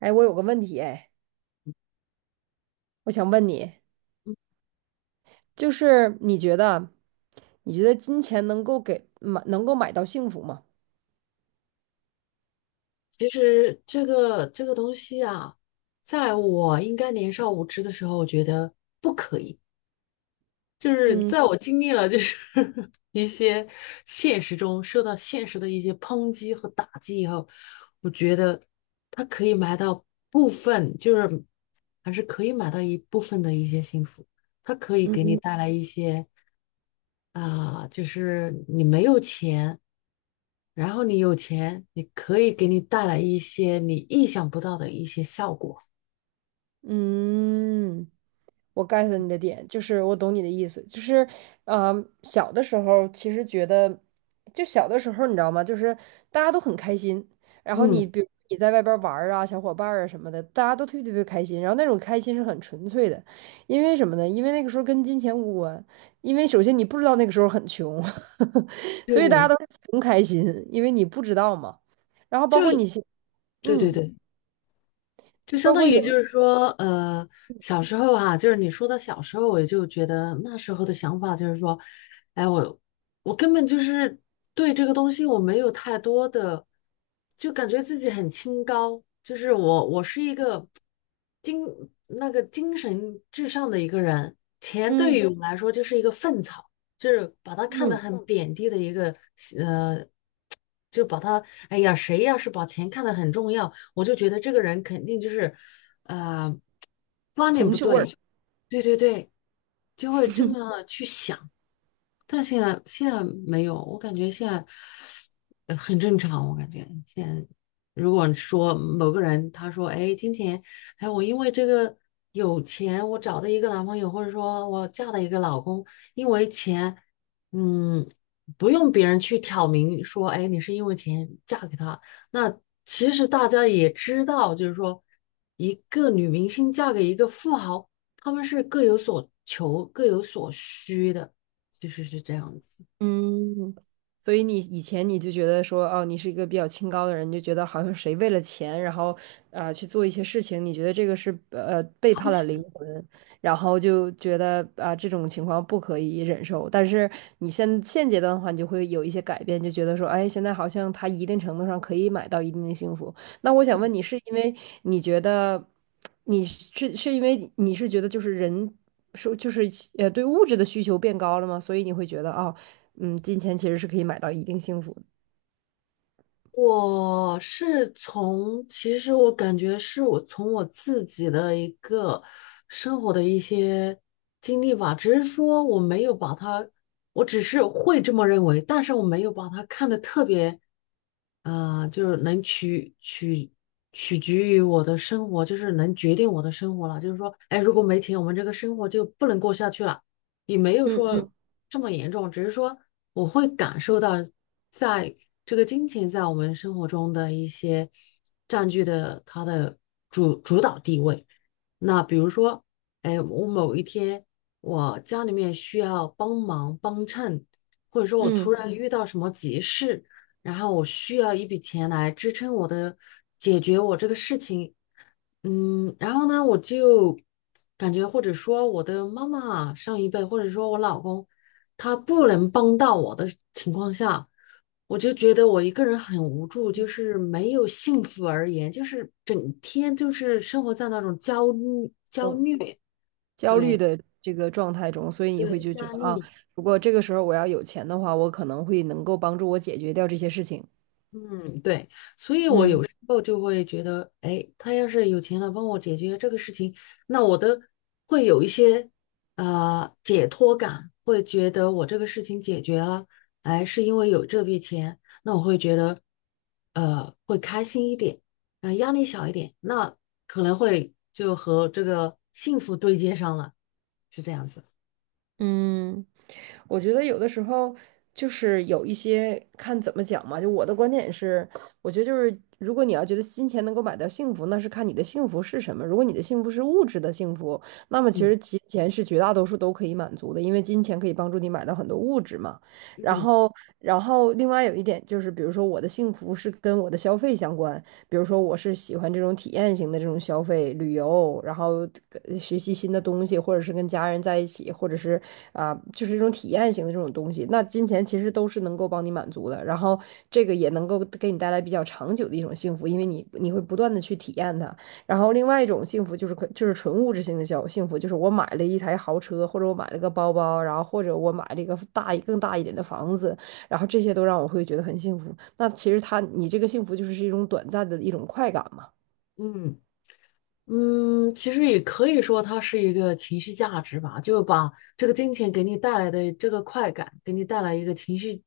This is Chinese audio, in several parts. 哎，我有个问题，哎，我想问你，就是你觉得，你觉得金钱能够给买，能够买到幸福吗？其实这个东西啊，在我应该年少无知的时候，我觉得不可以。就是嗯在我经历了一些现实中受到现实的一些抨击和打击以后，我觉得它可以买到部分，就是还是可以买到一部分的一些幸福，它可以给你嗯带来一些。啊、就是你没有钱，然后你有钱，你可以给你带来一些你意想不到的一些效果。嗯，我 get 你的点，就是我懂你的意思，就是，呃，小的时候其实觉得，就小的时候你知道吗？就是大家都很开心，然后你嗯，比如你在外边玩儿啊，小伙伴儿啊什么的，大家都特别特别开心，然后那种开心是很纯粹的，因为什么呢？因为那个时候跟金钱无关，因为首先你不知道那个时候很穷，所以大家对，都是穷开心，因为你不知道嘛。然后包括你就现，对对嗯，对，就就相包当括于就有，是说，小时候哈，就是你说的小时候，我就觉得那时候的想法就是说，哎，我根本就是对这个东西我没有太多的，就感觉自己很清高，就是我是一个精那个精神至上的一个人，钱对嗯于我来说就是一个粪草，就是把它看得嗯，很贬低的一个呃就把他，哎呀，谁要是把钱看得很重要，我就觉得这个人肯定就是，呃，铜臭味儿。对对对，就会这么去想。但现在没有，我感觉现在很正常。我感觉现在，如果说某个人他说，哎，金钱，哎，我因为这个有钱，我找到一个男朋友，或者说我嫁了一个老公，因为钱，嗯，不用别人去挑明说，哎，你是因为钱嫁给他。那其实大家也知道，就是说，一个女明星嫁给一个富豪，他们是各有所求、各有所需的。其实是这样子。嗯，所以你以前你就觉得说，哦，你是一个比较清高的人，你就觉得好像谁为了钱，然后去做一些事情，你觉得这个是背了不叛起了的，灵魂，然后就觉得啊、这种情况不可以忍受。但是你现现阶段的话，你就会有一些改变，就觉得说，哎，现在好像他一定程度上可以买到一定的幸福。那我想问你，是因为你觉得你是是因为你是觉得就是人说就是对物质的需求变高了吗？所以你会觉得哦。嗯，金钱其实是可以买到一定幸福的。我是从，其实我感觉是我从我自己的一个生活的一些经历吧，只是说我没有把它，我只是会这么认为，但是我没有把它看得特别，就是能取决于我的生活，就是能决定我的生活了。就是说，哎，如果没钱，我们这个生活就不能过下去了。也没有嗯说嗯这么严重，只是说我会感受到，在这个金钱在我们生活中的一些占据的它的主导地位。那比如说，哎，我某一天我家里面需要帮忙帮衬，或者说我突嗯然遇到什么急事，然后我需要一笔钱来支撑我的解决我这个事情。嗯，然后呢，我就感觉或者说我的妈妈上一辈，或者说我老公，他不能帮到我的情况下，我就觉得我一个人很无助，就是没有幸福而言，就是整天就是生活在那种焦虑、焦虑，焦虑对的这个状态中，所以你会对，就觉压得啊，力。如果这个时候我要有钱的话，我可能会能够帮助我解决掉这些事情。嗯，对，所以我有嗯时候就会觉得，哎，他要是有钱了，帮我解决这个事情，那我的会有一些解脱感，会觉得我这个事情解决了，哎，是因为有这笔钱，那我会觉得会开心一点，压力小一点，那可能会就和这个幸福对接上了，是这样子。嗯，我觉得有的时候就是有一些看怎么讲嘛，就我的观点是，我觉得就是如果你要觉得金钱能够买到幸福，那是看你的幸福是什么。如果你的幸福是物质的幸福，那么其嗯实金钱是绝大多数都可以满足的，因为金钱可以帮助你买到很多物质嘛。然嗯后，然后另外有一点就是，比如说我的幸福是跟我的消费相关，比如说我是喜欢这种体验型的这种消费旅游，然后学习新的东西，或者是跟家人在一起，或者是啊、就是这种体验型的这种东西，那金钱其实都是能够帮你满足的，然后这个也能够给你带来比较长久的一种幸福，因为你会不断的去体验它。然后另外一种幸福就是可就是纯物质性的消幸福，就是我买了一台豪车，或者我买了个包包，然后或者我买了一个大一更大一点的房子，然后这些都让我会觉得很幸福。那其实他，你这个幸福就是是一种短暂的一种快感嘛，嗯。嗯，其实也可以说它是一个情绪价值吧，就把这个金钱给你带来的这个快感，给你带来一个情绪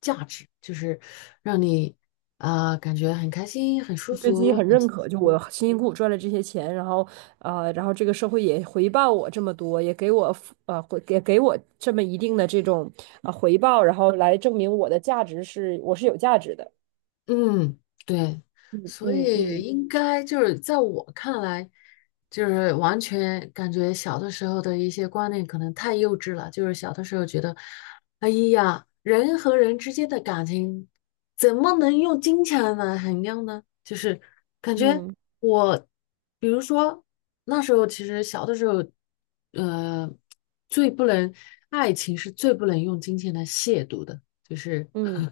价值，就是让你啊、感觉很开心、很舒你对自己服、很很认幸可，就我福辛辛苦苦赚了这些钱，然后然后这个社会也回报我这么多，也给我付回也给我这么一定的这种啊、回报，然后来证明我的价值是我是有价值的。嗯，对，嗯所嗯以嗯应该就是在我看来，就是完全感觉小的时候的一些观念可能太幼稚了。就是小的时候觉得，哎呀，人和人之间的感情怎么能用金钱来衡量呢？就是感觉嗯我，比如说那时候其实小的时候，呃，最不能，爱情是最不能用金钱来亵渎的，就是。嗯，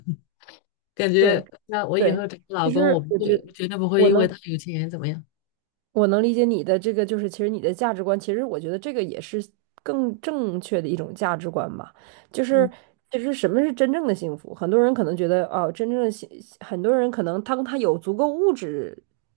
感对觉那我以对，后找个老其公，我实不我觉会，得绝对不会我因为能。他有钱怎么样。我能理解你的这个，就是其实你的价值观，其实我觉得这个也是更正确的一种价值观吧。就是嗯其实什么是真正的幸福？很多人可能觉得哦，真正的幸，很多人可能当他有足够物质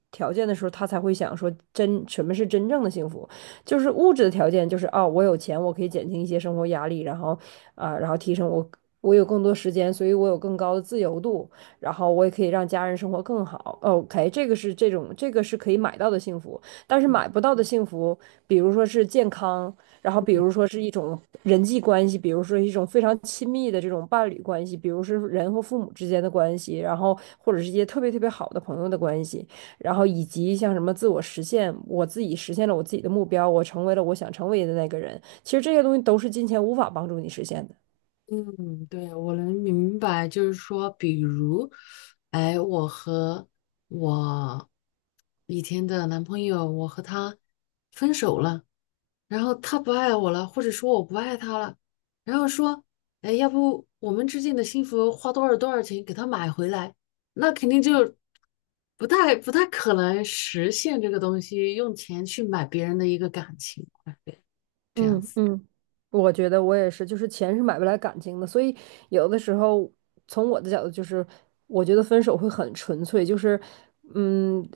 条件的时候，他才会想说真什么是真正的幸福？就是物质的条件，就是哦，我有钱，我可以减轻一些生活压力，然后啊、然后提升我，我有更多时间，所以我有更高的自由度。然后我也可以让家人生活更好。哦 OK，这个是这种这个是可以买到的幸福，但是买不到的幸福，比如说是健康，然后比如说是一种人际关系，比如说一种非常亲密的这种伴侣关系，比如是人和父母之间的关系，然后或者是一些特别特别好的朋友的关系，然后以及像什么自我实现，我自己实现了我自己的目标，我成为了我想成为的那个人。其实这些东西都是金钱无法帮助你实现的。嗯，对，我能明白，就是说，比如，哎，我和我以前的男朋友，我和他分手了，然后他不爱我了，或者说我不爱他了，然后说，哎，要不我们之间的幸福花多少多少钱给他买回来？那肯定就不太可能实现这个东西，用钱去买别人的一个感情，这样嗯，子。嗯，我觉得我也是，就是钱是买不来感情的，所以有的时候从我的角度就是，我觉得分手会很纯粹，就是嗯，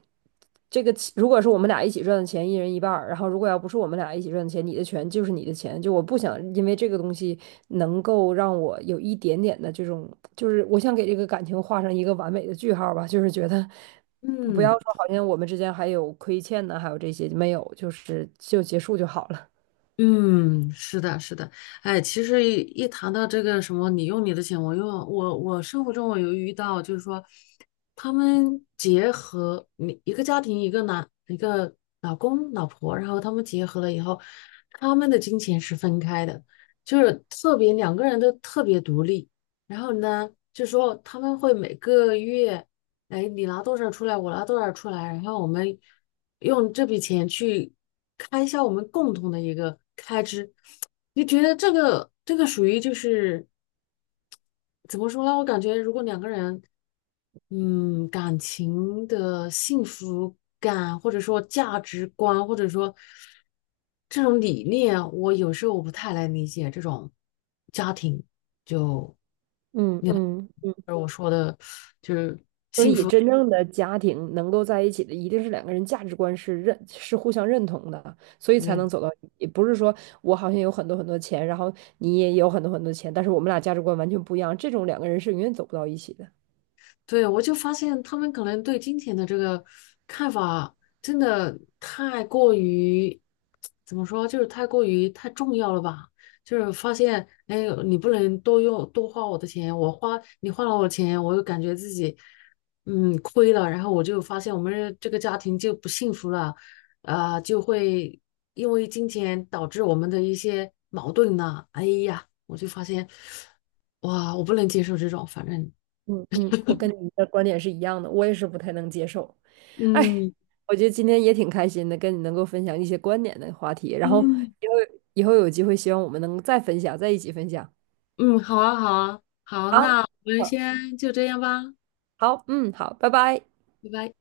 这个钱如果是我们俩一起赚的钱，一人一半儿，然后如果要不是我们俩一起赚的钱，你的钱就是你的钱，就我不想因为这个东西能够让我有一点点的这种，就是我想给这个感情画上一个完美的句号儿吧，就是觉得。不要嗯，说好像我们之间还有亏欠呢，还有这些没有，就是就结束就好了。嗯，是的，是的，哎，其实谈到这个什么，你用你的钱，我用我，我生活中我有遇到，就是说，他们结合你一个家庭，一个男，一个老公老婆，然后他们结合了以后，他们的金钱是分开的，就是特别两个人都特别独立，然后呢，就说他们会每个月，哎，你拿多少出来，我拿多少出来，然后我们用这笔钱去。开销，我们共同的一个开支，你觉得这个属于就是怎么说呢？我感觉如果两个人，嗯，感情的幸福感，或者说价值观，或者说这种理念，我有时候我不太能理解这种家庭，就嗯嗯，就是我说的，就是。所以，真正的家庭能够在一起的，一定是两个人价值观是认是互相认同的，所以才能走到一起。也不是说我好像有很多很多钱，然后你也有很多很多钱，但是我们俩价值观完全不一样，这种两个人是永远走不到一起的。对，我就发现他们可能对金钱的这个看法真的太过于，怎么说，就是太过于太重要了吧？就是发现，哎，你不能多用多花我的钱，我花你花了我的钱，我又感觉自己亏了，然后我就发现我们这个家庭就不幸福了，啊、就会因为金钱导致我们的一些矛盾呐、哎呀，我就发现，哇，我不能接受这种，反正。嗯嗯，我跟你的观点是一样的，我也是不太能接受。哎，嗯，我觉得今天也挺开心的，跟你能够分享一些观点的话题，然后嗯以后以后有机会，希望我们能再分享，在一起分享。嗯，好啊，好啊，好，好，那我们好，先就这样吧，好，嗯，好，拜拜。拜拜。